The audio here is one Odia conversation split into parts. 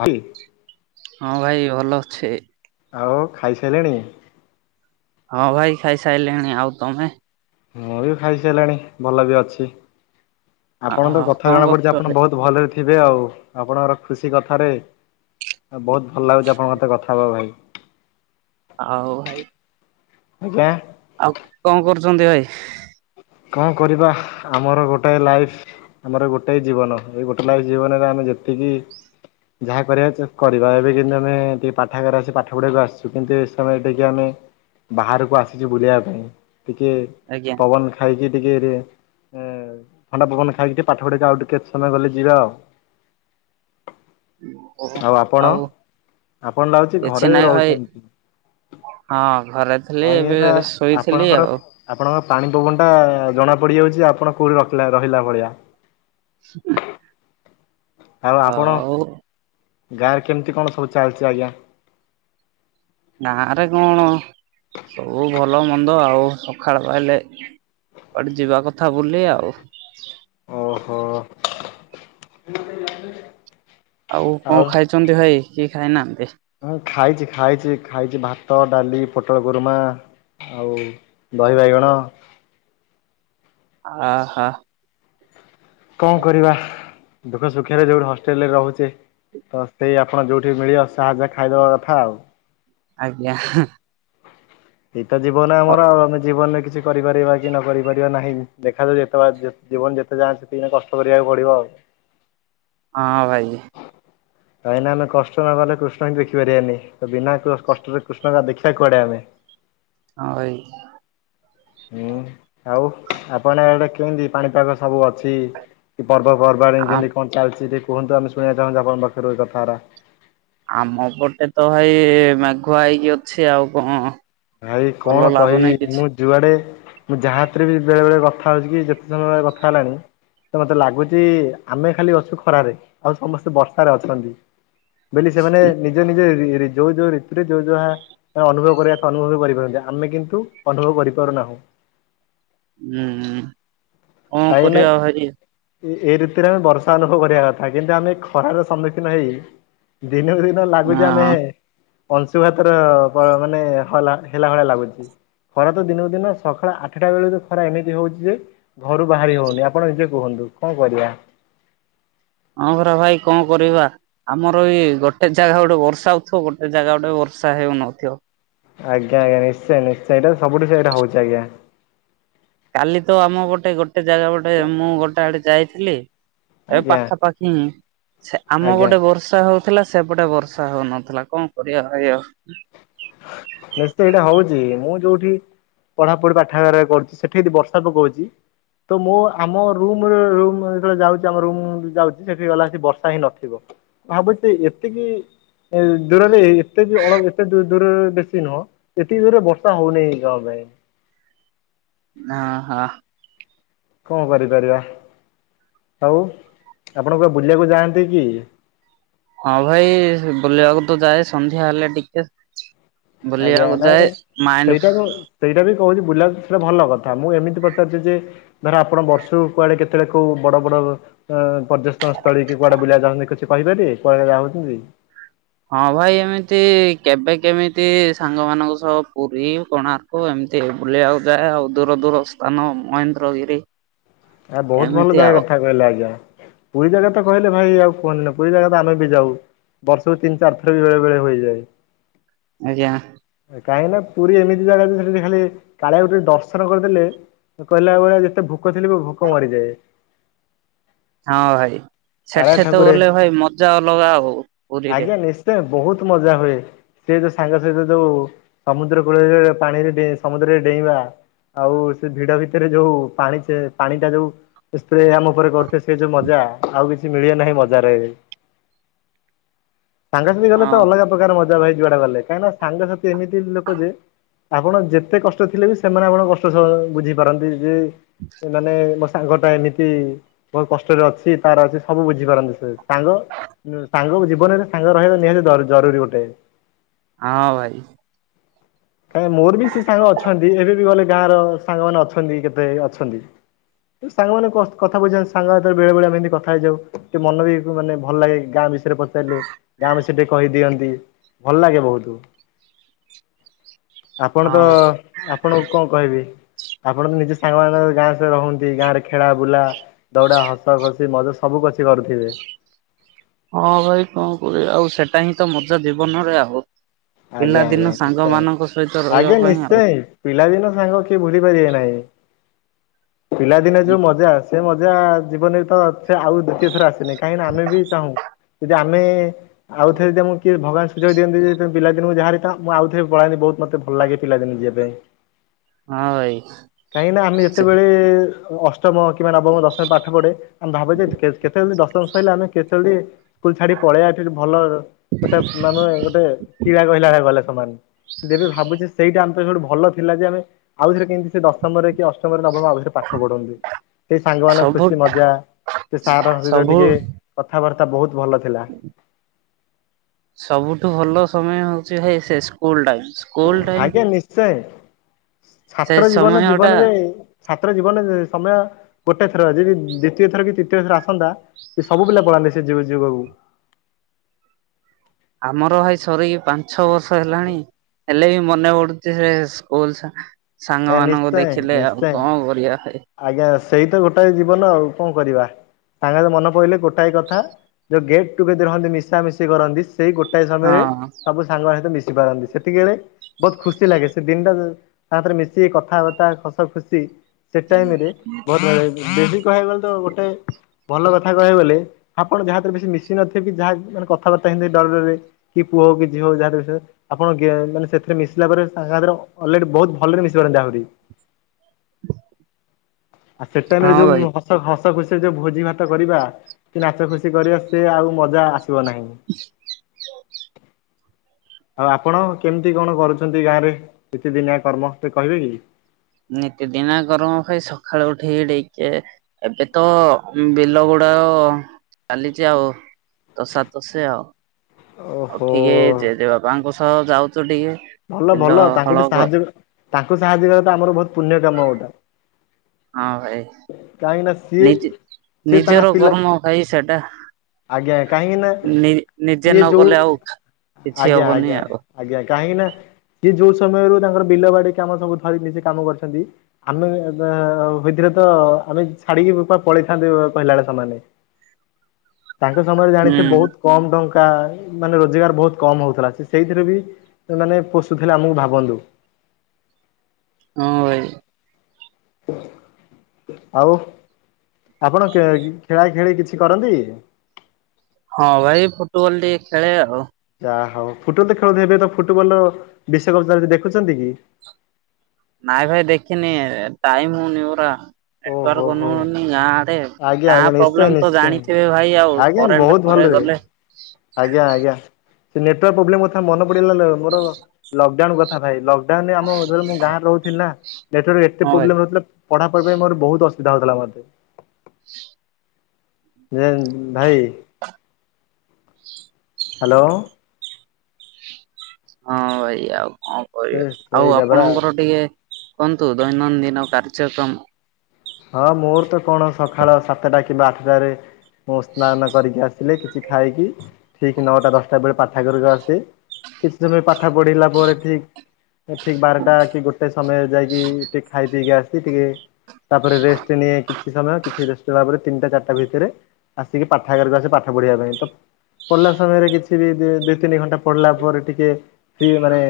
ଭାଇ ହଁ ଭାଇ ଭଲ ଅଛେ ଆଉ ଖାଇସାଇଲେଣି ହଁ ଭାଇ ଖାଇସାରିଲଣି ଆଉ ତମେ ମୁଁ ବି ଖାଇସାରିଲାଣି ଭଲ ବି ଅଛି। ଅ ଆପଣଙ୍କ କଥା କଣ ଜଣା କରୁଛ ପଡୁଛି ଆପଣ ଭାଇ? ବହୁତ ଭଲରେ ଥିବେ ଆଉ ଆପଣଙ୍କର। ଖୁସି କଥାରେ ବହୁତ ଭଲ ଲାଗୁଛି ଆପଣଙ୍କ ସହିତ କଥା ହେବାକୁ ଭାଇ। ଆଉ ଭାଇ। ଆଜ୍ଞା। ଆଉ କଣ କରୁଛନ୍ତି ଭାଇ। କଣ କରିବା ଆମର ଗୋଟାଏ ଲାଇଫ ଆମର ଗୋଟାଏ ଜୀବନ ଏଇ ଗୋଟେ ଲାଇଫ ଜୀବନରେ ଆମେ ଯେ ତିକି। ଯାହା କରିବାର ଅଛି କରିବା ଏବେ କିନ୍ତୁ ଆମେ ଟିକେ ପାଠାଗାର ଅଛି ଆମେ ପାଠ ପଢିବାକୁ ଆସିଛୁ କିନ୍ତୁ ଏ ସମୟରେ ଟିକେ ଆମେ। ବାହାରକୁ ଆସିଛୁ ବୁଲିବା ପାଇଁ ଟିକେ। ଆଜ୍ଞା କନ୍ ଖଇକି ଟିକେ ରେ ଏଁ - ଥଣ୍ଡା ପବନ ଖାଇକି ଟିକେ ପାଠ ପଢିବାକୁ ଆଉ ଟିକେ କେତେ ସମୟ ଗଲେ ଯିବା ଆଉ। ଓ ଆଉ ଆପଣ ଆପଣ ନାଗୁଛି କିଛି ଘରେ ନାଇଁ ଭାଇ ରହୁଛନ୍ତି। ହଁ ଘରେ ଥିଲି କାଇଁ କି ଏବେ ନା ଶୋଇଥିଲି ଆପଣଙ୍କର ଆଉ ଆପଣଙ୍କ। ପାଣି ପବନ ଟା ଜଣା ପଡିଯାଉଛି ଆପଣ କୋଉଠି ରଖିଲା ରହିଲା ଭଳିଆ। ଆଉ ଆପଣ ଆଁ ଉ। ଗାଁରେ କେମିତି କଣ ସବୁ ଚାଲିଛି ଆଜ୍ଞା। ଗାଁ ରେ କଣ ସବୁ। ଭଲ ମନ୍ଦ ଆଉ ସକାଳ ପାଇଲେ କୁଆଡେ ଯିବା କଥା ବୁଲି ଆଉ। ଓହୋ। ଆଉ କଣ ଖାଇଛନ୍ତି ଭାଇ କି ଖାଇ ନାହାନ୍ତି। ହଁ ଖାଇଛି ଖାଇଛି ଖାଇଛି ଭାତ ଡାଲି ପୋଟଳ କୁରୁମା। ଆଉ ଦହି ବାଇଗଣ। ଆ ହା। କଣ କରିବା ଦୁଃଖ ସୁଖରେ ଯୋଉଠି ହଷ୍ଟେଲରେ ରହୁଛି। ତ ସେଇ ଆପଣ ଯୋଉଠି ମିଳିବ ସାହା ଜା ଖାଇଦବା କଥା ଆଉ। ଆଜ୍ଞା ହେଁ। ଏଇତ ଜୀବନ ଆମର ଆଉ ଆମେ ଜୀବନରେ କିଛି। କିଛି କରିପାରିବା କି ନ କରିପାରିବା ନାହିଁ ଦେଖା ଯାଉ ଯେପ ଜୀବନ ଯେତେ ଯାକେ ଅଛି। ସେତିକି ଦିନି କଷ୍ଟ କରିବାକୁ ପଡିବ ଆଉ। ହଁ ଭାଇ। କାହିଁକି ନା ଆମେ କଷ୍ଟ ନ କଲେ କୃଷ୍ଣ ବି ଦେଖି ପାରିବାନି ତ ବିନା କ୍ର- କଷ୍ଟରେ କୃଷ୍ଣ ଟା ଦେଖିବା କୁଆଡ଼େ ଆମେ। [inaudible] ହଁ ଭାଇ। ହୁଁ ଆଉ ଆପଣ ଆଡ଼େ କେମିତି ପାଣିପାଗ ସବୁ ଅଛି। ପର୍ବ ପର୍ବାଣି ଆ କେମତି କଣ ଚାଲିଛି ଟିକେ କୁହନ୍ତୁ ଆମେ ଶୁଣିବା ଚାହୁଁଛୁ ଆପଣଙ୍କ ପାଖରୁ ଏ କଥାଗୁରା। ଆମ ପଟେ ତ ଭାଇ ମେଘୁଆ ହେଇକି ଅଛି ଆଉ କଣ। ଭାଇ ଭଲ କଣ କହିବି ଲାଗୁନି କିଛି। ମୁଁ ଯୁଆଡ଼େ। ମୁଁ ଯାହା ଥିରେ ବି ବେଳେ ବେଳେ କଥା ହଉଛି କି ଯେତେ ସମୟ ହେଲା କଥା ହେଲାଣି। ତ ମତେ ଲାଗୁଛି ଆମେ ଖାଲି ଅଛୁ ଖରାରେ ଆଉ ସମସ୍ତେ ବର୍ଷାରେ ଅଛନ୍ତି। ବେଲି ସେମାନେ ନିଯେ ନିଯେ ରି -ରି ଯୋଉ ଯୋଉ ରିତୁରେ ଯୋଉ ଯାହା ଅନୁଭବ କରିବା କଥା। ଅନୁଭବ କରିପାରନ୍ତି ଆମେ କିନ୍ତୁ ଅନୁଭବ କରିପାରୁନାହୁଁ। ହୁଁ କଣ କରିବା ଆଉ ଭାଇ। ଏଇ ରିତୁରେ ଆମେ ବର୍ଷା ଅନୁଭବ କରିବା କଥା କିନ୍ତୁ ଆମେ ଖରାର ସମ୍ମୁଖୀନ ହେଇ। ଦିନକୁ ଦିନ ଲାଗୁଚ ଆମେ। ହଁ ଅଂଶୁଘାତର ମାନେ ବ - ହଲା ହେଲା ଭଳି ଲାଗୁଛି। ଖରା ତ ଦିନକୁ ଦିନ ସକାଳ ଆଠଟା ବେଳୁକୁ ଖରା ଏମିତି ହଉଛି ଯେ। ଘରୁ ବାହାରି ହଉନି ଆପଣ ନିଜେ କୁହନ୍ତୁ କଣ କରିବା। ହଁ ପରା ଭାଇ କଣ କରିବା ଆମର ଇଏ ଗୋଟେ ଜାଗା ଗୋଟେ ବର୍ଷା ହଉଥିବ ଗୋଟେ ଜାଗା ଗୋଟେ ବର୍ଷା। ବର୍ଷା ହେଉନଥିବ। ଆଜ୍ଞା ଆଜ୍ଞା ନିଶ୍ଚୟ ନିଶ୍ଚୟ ଏଇଟା ତ ସବୁଠି ସେଇଟା ହଉଛି ଆଜ୍ଞା। କାଲି ତ ଆମ ଗୋଟେ ଗୋଟେ ଜାଗା ଗୋଟେ ମୁଁ ଗୋଟେ [unintelligible] ଏ ଆଜ୍ଞା ପାଖାପାଖି ହୁଁ ସେ ଆମ ଆଜ୍ଞା। ପଟେ ବର୍ଷା ହଉ ଥିଲା ସେପଟେ ବର୍ଷା ହଉନଥିଲା। କଣ କରିଆ ଭାଇ ଆଉ। ନିଶ୍ଚୟ ଏଇଟା ହଉଚି। ମୁଁ ଯୋଉଠି ପଢ଼ାପଢି଼ ପାଠାଗାରରେ କରୁଚି ସେଠି ଯଦି ବର୍ଷା ପକଉଚି ତ ମୁଁ ଆମ ରୁମର ରୁମ ଯେତେବେଳେ ଯାଉଛି ଆମ ରୁମ ଯାଉଛି ସେଠିକି ଗଲା ସି ବର୍ଷା ହିଁ ନଥିବ। ଭାବୁଛି ଏତକି ଦୂରରେ ଏତେ ବି ଅଳ ଏତେ। [unintelligible] ଦୂରରେ ବେଶୀ ନୁହଁ। ଏତିିକି ଜୋରରେ ବର୍ଷା ହଉନାଇ କଣ ପାଇଁ। ହାଁ ହାଁ। କଁ କରିପାରିବା। ହଉ ଆପଣ କୁଆଡେ ବୁଲିଆକୁ ଯାଆନ୍ତି କି? ହଁ ଭାଇ ବୁଲିଆକୁ ତ ଯାଏ ସନ୍ଧ୍ୟା ହେଲେ ଟିକେ। ଆଜ୍ଞା ବୁଲିବାକୁ ଯାଏ ନାଇଁ ମାଇଣ୍ଡ ସେଇଟାକୁ ସେଇଟା ବି କହୁଚି ବୁଲା ସେଇଟା ଭଲ କଥା। ମୁଁ ଏମିତି ପଚାରୁଛି ଯେ ଧର ଆପଣ ବର୍ଷକୁ କୁଆଡେ କେତେବେଳେ କୋଉ ବଡ଼ ବଡ଼ ଅଁ ପର୍ଯ୍ୟଟନ ସ୍ଥଳୀକି କୁଆଡ଼େ ବୁଲିଆକୁ [unintelligible] ଛନ୍ତି କିଛି କହିପାରିବେ କୁଆଡ଼େ ଯାଉଛନ୍ତି? ହଁ ଭାଇ ଏମିତି କେବେ କେମିତି ସାଙ୍ଗମାନଙ୍କ ସହ ପୁରୀ, କୋଣାର୍କ ଏମ ତି ବୁଲିଆକୁ ଯାଏ ଆଉ। ଦୂର ଦୂର ସ୍ଥାନ ମହେନ୍ଦ୍ରଗିରି ଆ ବହୁତ ଭଲ ଏମିତି ଜାଗା ଆଉ କଥା କହିଲେ ଆଜ୍ଞା। ପୁରୀ ଜାଗା ତ କହିଲେ ଭାଇ ଆଉ କୁହନି ନା ପୁରୀ ଜାଗା ତ ଆମେ ବି ଯାଉ ବର୍ଷକୁ ତିନି ଚାର ଥର ବି ବେଳେ ବେଳେ ହୋଇଯାଏ। ଆଜ୍ଞା। କାହିଁକି ନା ପୁରୀ ଏମିତି ଜାଗା ଯେ ସେଠି ଯେ ଖାଲି କାଳିଆକୁ ଟିକେ ଦର୍ଶନ କରିଦେଲେ କହିଲା ଭଳିଆ ଯେତେ ଭୋକ ଥିଲେ ବି ଭୋକ ମରିଯାଏ। ହଁ ଭାଇ। କାଳିଆ ସେଠି ତ ଠାକୁରେ ଗଲେ ଭାଇ ମଜା ଅଲଗା ହଉ ପୁରୀରେ। ଆଜ୍ଞା ନିଶ୍ଚୟ ବହୁତ ମଜା ହୁଏ ସେ ଯୋ ସାଙ୍ଗ ସହିତ ଯୋଉ ସମୁଦ୍ର କୂଳରେ ପାଣିରେ ଡେଁ ସମୁଦ୍ରରେ ଡେଇଁବା ଆଉ ସେ ଭିଡ ଭିତେରେ ଯୋଉ ପାଣି ସେ ପାଣି ଟା ଯୋଉ ସ୍ପ୍ରେ ଆମ ଉପରେ କରୁଥିବେ ସେ ଯୋଉ ମଜା ଆଉ କିଛି ମିଳିବ ନାହିଁ ମଜାରେ। ସାଙ୍ଗସାଥି ଗଲେ ହଁ ତ ଅଲଗା ପ୍ରକାର ମ ଜା ଭାଇ ଯୁଆଡେ ଗଲେ କାହିଁକିନା ସାଙ୍ଗସାଥି ଏମିତି ଲୋକ ଯେ ଆପଣ ଯେତେ କଷ୍ଟରେ ଥିଲେ ବି ସେମାନେ ଆପଣଙ୍କ କଷ୍ଟ ସମ ବୁଝିପାରନ୍ତି ଯେ ଯେ [inaudible] ମୋ ସାଙ୍ଗ ଟା ଏମିତି ବହୁତ କଷ୍ଟରେ ଅଛି ତାର ଅଛି ସବୁ ବୁଝିପାରନ୍ତି ସେ ସାଙ୍ଗ ସାଙ୍ଗକୁ ଜୀବନରେ ସାଙ୍ଗ ରହିବା ନିହାତି ଦ ଜରୁରୀ ଗୋଟେ। ହଁ ଭାଇ। କାଇଁ ମୋର ବି ସେ ସାଙ୍ଗ ଅଛନ୍ତି ଏବେ ବି ଗଲେ ଗାଁର ସାଙ୍ଗମାନେ ଅଛନ୍ତି କେତେ ଅଛନ୍ତି ସାଙ୍ଗମାନେ କ-କଥା ବୁଝନ୍ତି। ସାଙ୍ଗସାଥିରେ ବେଳେ ବେଳେ ଆମେ ଏମିତି କଥା ହେଇଯାଉ ମନ ବି ମାନେ ଭଲ ଲାଗେ ଗାଁ ବିଷୟରେ ପଚାରିଲେ ଗାଁ ବିଷୟରେ ଟିକେ କହିଦିଅନ୍ତି ଭଲ ଲାଗେ ବହୁତୁ। ଆପଣ ତ ହଁ ଭାଇ ଆପଣଙ୍କୁ କଣ କହିବି ଆପଣ ତ ନିଜେ ସାଙ୍ଗ ମାନ ଗାଁ ସ ରହୁନ୍ତି ଗାଁରେ ଖେଳା ବୁଲା ଦୌଡା ହସ ଖୁସି ମଜା ସବୁ ବୁଝି ପାରୁଥିବେ। ହଁ ଭାଇ କଣ କରିଆ ଆଉ ସେଟା ହିଁ ତ ମଜା ଜୀବନରେ ଆଉ। ଆଜ୍ଞା ପିଲାଦିନ ଆଜ୍ଞା ସାଙ୍ଗ ନିଶ୍ଚୟ ମାନଙ୍କ ସହିତ ରହିବା ଆଜ୍ଞା ପାଇଁ ଆଉ ନିଶ୍ଚୟ ପିଲାଦିନ ସାଙ୍ଗ କିଏ ଭୁଲି ପାରିବେ ନାଇଁ ପିଲାଦିନେ ଯୋଉ ମଜା ସେ ମଜା ଜୀବନରେ ତ ସେ ଆଉ ଦ୍ଵୁତୀୟ ଥର ଆସନି କାହିଁକିନା ଆମେ ବି ଚାହୁଁ ଯଦି ଆମେ ଆଉ ଥରେ ଯଦି ଆମକୁ କିଏ ଭଗବାନ ସୁଯୋଗ ଦିଅନ୍ତିୁ ଯ ପିଲା ଦିନକୁ ଯାହାରି ମୁଁ ଆଉଥରେ ପଳାନ୍ତି ବହୁତ ମତେ ଭଲ ଲାଗେ ପିଲା ଦିନକୁ ଯିବା ପାଇଁ। ହଁ ଭାଇ କାହିଁକିନା ଆମେ ସେ ଯେତେବେଳେ ଅଷ୍ଟମ କିମ୍ବା ନବମ ଦଶମରେ ପାଠ ପଢେ ଆମେ ଭାବୁଛେ ଯେ କେ-କେତେବେଳେ ଦଶମ ସଇଲା ଆମେ କେତେବେଳେ ସ୍କୁଲ ଛାଡି ପଳେଇଆ ଏଠି ଭଲ ଗୋଟେ ମାନେ ଗୋଟେ [unintelligible] ସମାନ ଯେବେ ଭାବୁଛି ସେଇଟା ଆ ସୋଠୁ ଭଲ ଥିଲା ଯେ ଆମେ ଆଉଥରେ କେମତି ସେ ଦଶମରେ କି ଅଷ୍ଟ ଅଷ୍ଟମରେ ନବରେ ପାଠ ପଢନ୍ତି ସେଇ ସାଙ୍ଗ ମାନ ସବୁ ଖୁସି ମଜା ସେ ସାରଙ୍କ ସହିତ ସବୁ ଟିକେ କଥାବାର୍ତ୍ତା ବହୁତ ଭଲ ଥିଲା। ସବୁଠୁ ଭଲ ସମୟ ହୋଉଚି ଭାଇ ସେ ସ୍କୁଲ ଟାଇମ ସ୍କୁଲ ଟାଇମ ଆଜ୍ଞା ନିଶ୍ଚୟ। ସେ ଛାତ୍ର ଜୀବନ ସମୟ ଟା ଜୀବନରେ ଛାତ୍ର ଜୀବନରେ ସମୟ ଗୋଟେ ଥର ଯଦି ଦ୍ଵିତୀୟ ଥର କି ତୃତୀୟ ଥର ଆସନ୍ତା ସେ ସବୁପିଲାପଳାନ୍ତେ ସେ ଯୁ ଯୁଗକୁ ଆମର ଭାଇ ସରିକି ପାଞ୍ଚ ଛ ବର୍ଷ ହେଲାଣି ହେଲେ ବି ମନେ ପଡୁଛି ସେ ସ୍କୁଲ ସା ସାଙ୍ଗ ହେ ମାନଙ୍କୁ ନିଶ୍ଚୟ ଦେଖିଲେ ଆଉ ନିଶ୍ଚୟ। କଣ କରିବା ଭାଇ ଆଜ୍ଞା ସେଇ ତ ଗୋଟାଏ ଜୀବନ ଆଉ କଣ କରିବା ସାଙ୍ଗ ମନେ ପଡିଲଲେ ଗୋଟାଏ କଥା ଯୋଉ ଗେଟ୍ ଟୁଗେଦର ହନ୍ତି ମିଶାମ ମିଶି କରନ୍ତି ସେଇ ଗୋଟାଏ ସମୟରେ ହଁ ସବୁ ସାଙ୍ଗ ସହିତ ମିଶ ପାରନ୍ତି ସେତିକି ବେଳେ ବହୁତ ଖୁସି ଲାଗେ ସେ ଦିନଟା ତାରେ ମିଶ ସେ କଥାବାର୍ତ୍ତା ହସ ଖୁସି ସେ ଟାଇମ ରେ ବହୁତ ଯଦି କହିବାକୁ ଗଲେ ତ ଗୋଟେ ଭଲ କଥା କହିବେ ବଲେ ଆପଣ ଯାହାଥିରେ ବେଶୀ ମିଶି ନଥିବ କି ଯାହା ମାନେ କଥାବାର୍ତ୍ତା ହେଇେ ଡର ଡରରେ କି ପୁଅ ହଉ କି ଝିଅ ଯାହା ବିଷ ଆପଣ ମାନ ସେଥିରେ ମିଶିଲା ପରେ ଅଲରେଡି ବହୁତ ଭଲରେ ମି [unintelligible] ଆଉ ସେ ଟାଇମ ରେ ହଁ ଭାଇ। ଯୋଉ ହସ ନାଚ ଖୁସିରେ ଯୋଉ ଭୋଜି ଭାତ କରିବା କି ନାଚ ଖୁସି କରିବା ସେ ଆଉ ମଜା ଆସିବ ନାହିଁ। ଆଉ ଆପଣ କେମିତି କଣ କରୁଛନ୍ତି ଗାଁରେ ନିତିଦିନିଆ କର୍ମ ସେ କହିବେ କି? ନିତିଦିିନିଆ କରମ ଖାଇ ସକାଳୁ ଉଠେକି ଟିକେ ଏବେ ତ ବିଲ ଗୋଡ ଅ ଚାଲିଛି ଆଉ ତସା ତସି ଆଉ ଆଉ ଓହୋ। ଟିକେ ଜେଜେବାପାଙ୍କ ସହ ଯାଉଚୁ ଟିକେ ଭଲ ବିଲ ଭଲ ହଳ ତାଙ୍କୁ ଟେ କ ସାହାଯ୍ୟ ତାଙ୍କୁ ସାହାଯ୍ୟ କରିବାଟା ଆମର ବହୁତ ପୁଣ୍ୟ କାମ ଗୋଟେ ହଁ ଭାଇ ନିଜ ସିଏ ତାଙ୍କ ନିଜର ପିଲା କର୍ମ ଭାଇ ସେଟା ଆଜ୍ଞା କାହିଁକି ନା ନି ନିଜେ ସିଏ ନ ଯୋଉ କଲେ ଆଉ କିଛି ଆଜ୍ଞା ହବନି ଆଜ୍ଞା ଆଉ ଆଜ୍ଞା କାହିଁକି ନା ସିଏ ଯୋଉ ସମୟରୁ ତାଙ୍କର ବିଲ ବାଡିକି ଆମର ସବୁ ଧରି ମିଶି କାମ କରୁଛନ୍ତି ଆମେ ଭଥିରେ ତ ଆମେ ଛାଡିକିପା ପଳେଇଥାନ୍ତି କହିଲା ବେଳେ ସେମାନେ ତାଙ୍କ ସମୟରେ ଜାଣିଛେ ହୁଁ। ବହୁତ କମ ଟଙ୍କା ମାନେ ରୋଜଗାର ବହୁତ କମ ହଉଥିଲା ସେ ସେଇଥିରୁ ବି ମାନେ ପୋଷୁଥିଲେ ଆମକୁ ଭାବନ୍ତୁ ହଁ ଭାଇ। ଆଉ ଆପଣ କେ ଖେଳା ଖେଳି କିଛି କରନ୍ତି? ହଁ ଭାଇ ଫୁଟବଲ ଟିକେ ଖେଳେ ଆଉ। ଆ ହଉ ଫୁଟବଲ ତ ଖେଳ ହେବେ ତ ଫୁଟବଲ ବିଶ୍ୱକପ୍ ଚାଲ ଦେଖୁଛନ୍ତି କି? ନାଇଁ ଭାଇ ଦେଖିନି ଟାଇମ ହୋଉନି ପରା ଓହୋ ହୋ ନଟାର୍ନଉନି ଗାଁ ଆଡେ ଆଜ୍ଞା ଗାଁ ଆଜ୍ଞା ନିଶ୍ଚୟ ପ୍ରୋବ୍ଲେମ ତ ନିଶ୍ଚୟ ଜାଣିଥିବେ ଭାଇ ଆଉ ଆଜ୍ଞା ପରୋ ବହୁତ ଥରେ ଭଲରେ ଗଲେ ଆଜ୍ଞା ଆଜ୍ଞା। ସେ ନେଟାର୍ ପ୍ରୋବ୍ଲେ କଥା ମନ ପଡିଲା ମର ଲକ୍ଡାଉନ କଥା ଭାଇ ଲ ତାହାଲେ ଆମ ଯୋଉଠି ମୁଁ ଗାଁରେ ରହୁଥିଲ ନା ନେଟୱାର୍କ ଏତେ ହଁ ଭାଇ। ପ୍ରୋବ୍ଲେମ ରହୁଥିଲା ପଢ଼ା ପଢ଼ ପାଇଁ ମୋର ବହୁତ ଅସୁବିଧା ହୋଉଥିଲା ମୋତେ ଯେ ଭାଇ ହାଲୋ। ହଁ ଭାଇ ଆଉ କଣ ସେ କରିବା ଆଉ ସେଇଟା ପରା ଆପଣଙ୍କର ଟିକେ କୁହନ୍ତୁ ଦୈନନ୍ଦିନ କାର୍ଯ୍ୟକ୍ରମ। ହଁ ମୋର ତ କଣ ସକାଳ ସାତଟା କିମ୍ବା ଆଠଟାରେ ମୁଁ ସ୍ନାନ କରିକି ଆସିଲେ କିଛି ଖାଇକି ଠିକ୍ ନଅଟା ଦଶଟା ବେଳେ ପାଠାଗାରକୁ ଆସେ କିଛି ସମୟ ପାଠ ପଢିଲା ପରେ ଠିକ ଠିକ ବାରଟା କି ଗୋଟେ ସମୟ ଯାଇକି ଟିକେ ଖାଇ ଦେଇକି ଆସ ଟିକେ ତାପରେ ରେଷ୍ଟ ନିଏ। କିଛି ସମୟ କିଛି ଭାବରେ ତିନିଟା ଚାରିଟା ଭିତରେ ଆସିକି ପାଠ ଆଗାରକୁ ଆସେ ପାଠ ପଢିବା ପାଇଁ ତ ପଢିଲା ସମୟରେ କିଛି ବି ଦି ତିନି ଘଣ୍ଟା ପଢିଲା ପରେ ଟିକେ ଫି ମାନେ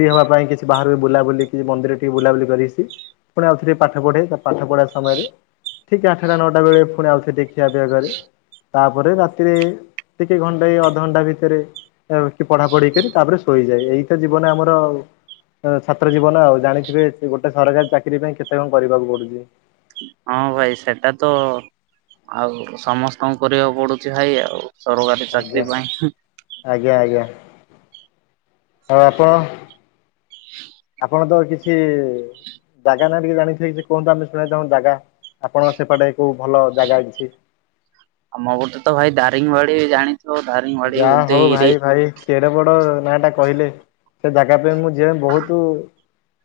ହବା ପାଇଁ କିଛି ବାହାରୁ ବୁଲାବୁଲି କିଛି ମନ୍ଦିରରେ ଟିକେ ବୁଲାବୁଲି କରିକି ପୁଣି ଆଉଥରେ - ପାଠ ପଢେ ତା ପାଠ ପଢିବା ସମୟରେ ଠିକ ଆଠଟା ନଅଟା ବେଳେ ପୁଣି ଆଉଥରେ ଖିଆ ପିଆ କରେ ତାପରେ ରାତିରେ ଟିକେ ଘଣ୍ଟା ଅଧଘଣ୍ଟା ଭିତରେ କି ପଢା ପଢି କରି ତାପରେ ଶୋଇଯାଏ ଏଇଟା ଜୀବନ ଆମର। ଛାତ୍ର ଜୀବନ ଆଉ ଜାଣିଥିବେ ଗୋଟେ ସରକାରୀ ଚାକିରି ପାଇଁ କେତେ କଣ କରିବାକୁ ପଡୁଛି। ହଁ ଭାଇ ସେଟା ତ ଆଉ ସମସ୍ତଙ୍କୁ କରିବାକୁ ପଡୁଛି ଭାଇ ଆଉ। ସରକାରୀ ଆଜ୍ଞା ଚାକିରି ପାଇଁ -ଆଜ୍ଞା -ଆଜ୍ଞା। ଆଉ ଆପଣ ଆପଣ ତ କିଛି ଜାଗା ନାହି ଟିକେ ଜାଣିଥିବ କି କୁହନ୍ତୁ ଆମେ ଶୁଣେଇଥା ଜାଗା ଆପଣଙ୍କ ସେପଟେ କୋଉ ଭଲ ଜାଗା ଅଛି? ଆମ ପଟେ ତ ଭାଇ ଦାରିଙ୍ଗି ବାଡ଼ି ଜାଣି ଯା ହଉ ଭାଇ ଭାଇ କେଡେ ବଡ ନାଁ ଟା କହିଲେ ସେ ଜାଗା ପାଇଁ ମୁଁ ଯେ ବହୁତ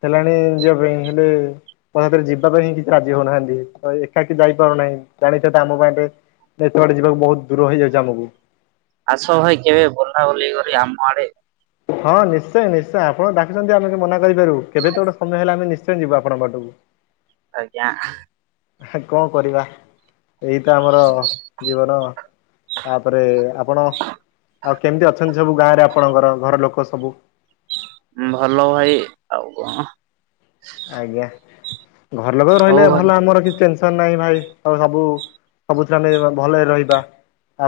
ହେଲାଣି ଯିବା ପାଇଁ ହେଲେ ମରେ ଯିବା ପାଇଁ ହିଁ କିଛି ରାଜି ହଉନାହାନ୍ତି ତ ଏକାକି ଯାଇପାରୁନାହିଁ ଜାଣିଚ ତ ଆମ ପାଇଁ ଏତେବାଟ ଯିବାକୁ ବହୁତ ଦୂର ହେଇଯାଉଛି ଆମକୁ। ଆସ ଭାଇ କେବେ ବୁଲାବୁଲି କରି ଆମ ଆଡେ ହଁ ନିଶ୍ଚୟ ନିଶ୍ଚୟ ଆପଣ ଡାକୁଛନ୍ତି ଆମେ ମନା କରିପାରିବୁ କେବେତ ଗୋଟେ ସମୟ ହେଲା ଆମେ ନିଶ୍ଚ ଯିବ ଆପଣଙ୍କ ଆଡୁ ଆଜ୍ଞା। କଣ କରିବା ଏଇ ତ ଆମର ଜୀବନ। ତାପରେ ଆପଣ ଆଉ କେମିତି ଅଛନ୍ତି ସବୁ ଗାଁ ରେ ଆପଣଙ୍କର ଘର ଲୋକ ସବୁ? ଭଲ ଭାଇ ଆଉ କଣ? ଆଜ୍ଞା। ଘର ଲୋକ ହଉ ରହିଲେ ଭାଇ ଭଲ ଆମର କିଛି ଟେନ୍ ନାଇଁ ଭାଇ ଆଉ ସବୁ ସବୁଥିରେ ଆମେ ଭଲରେ ରହିବା।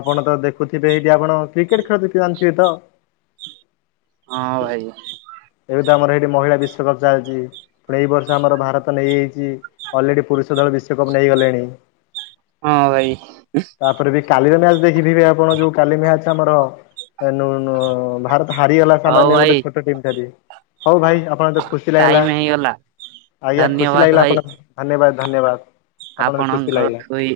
ଆପଣ ତ ଦେଖୁଥିବେ ଏଇଠି ଆପଣ କ୍ରିକେଟ ଖେଳ ଦେଖି ଯାନ୍ତି ତ? ହଁ ଭାଇ ଏବେ ତ ଆମର ଏଇଠି ମହିଳା ବିଶ୍ଵକପ୍ ଚାଲିଛି। ପୁଣି ଏଇ ବର୍ଷ ଆମର ଭାରତ ନେଇଯାଇଛି ଅଲରେଡି ପୁରୁଷ ଦଳ ବିଶ୍ଵକପ୍ ନେଇଗଲେଣି। ହଁ। ଭାଇ ତାପରେ ବି କାଲିର ମ୍ୟାଚ ଦେଖିଥିବେ ଆପଣ ଯୋଉଁ କାଲି ମ୍ୟାଚ ଆମର ଭାରତ ହାରିଗଲା ହଉ ସାମାନ୍ୟ ଭାଇ ଗୋଟେ ଛୋଟ ଟିମ୍ ଠାରୁ। ହଉ ଭାଇ ଆପଣ ତ ଖୁସି ଲାଗିଲା ଟାଇମ ହେଇଗଲା ଆଜ୍ଞା ଖୁସି ଧନ୍ୟବାଦ ଲାଗିଲା ଆପଣ ଧନ୍ୟବାଦ। ଧନ୍ୟବାଦ। ଖୁସି ଆପଣଙ୍କ ଲାଗିଲା। ଠୁଇ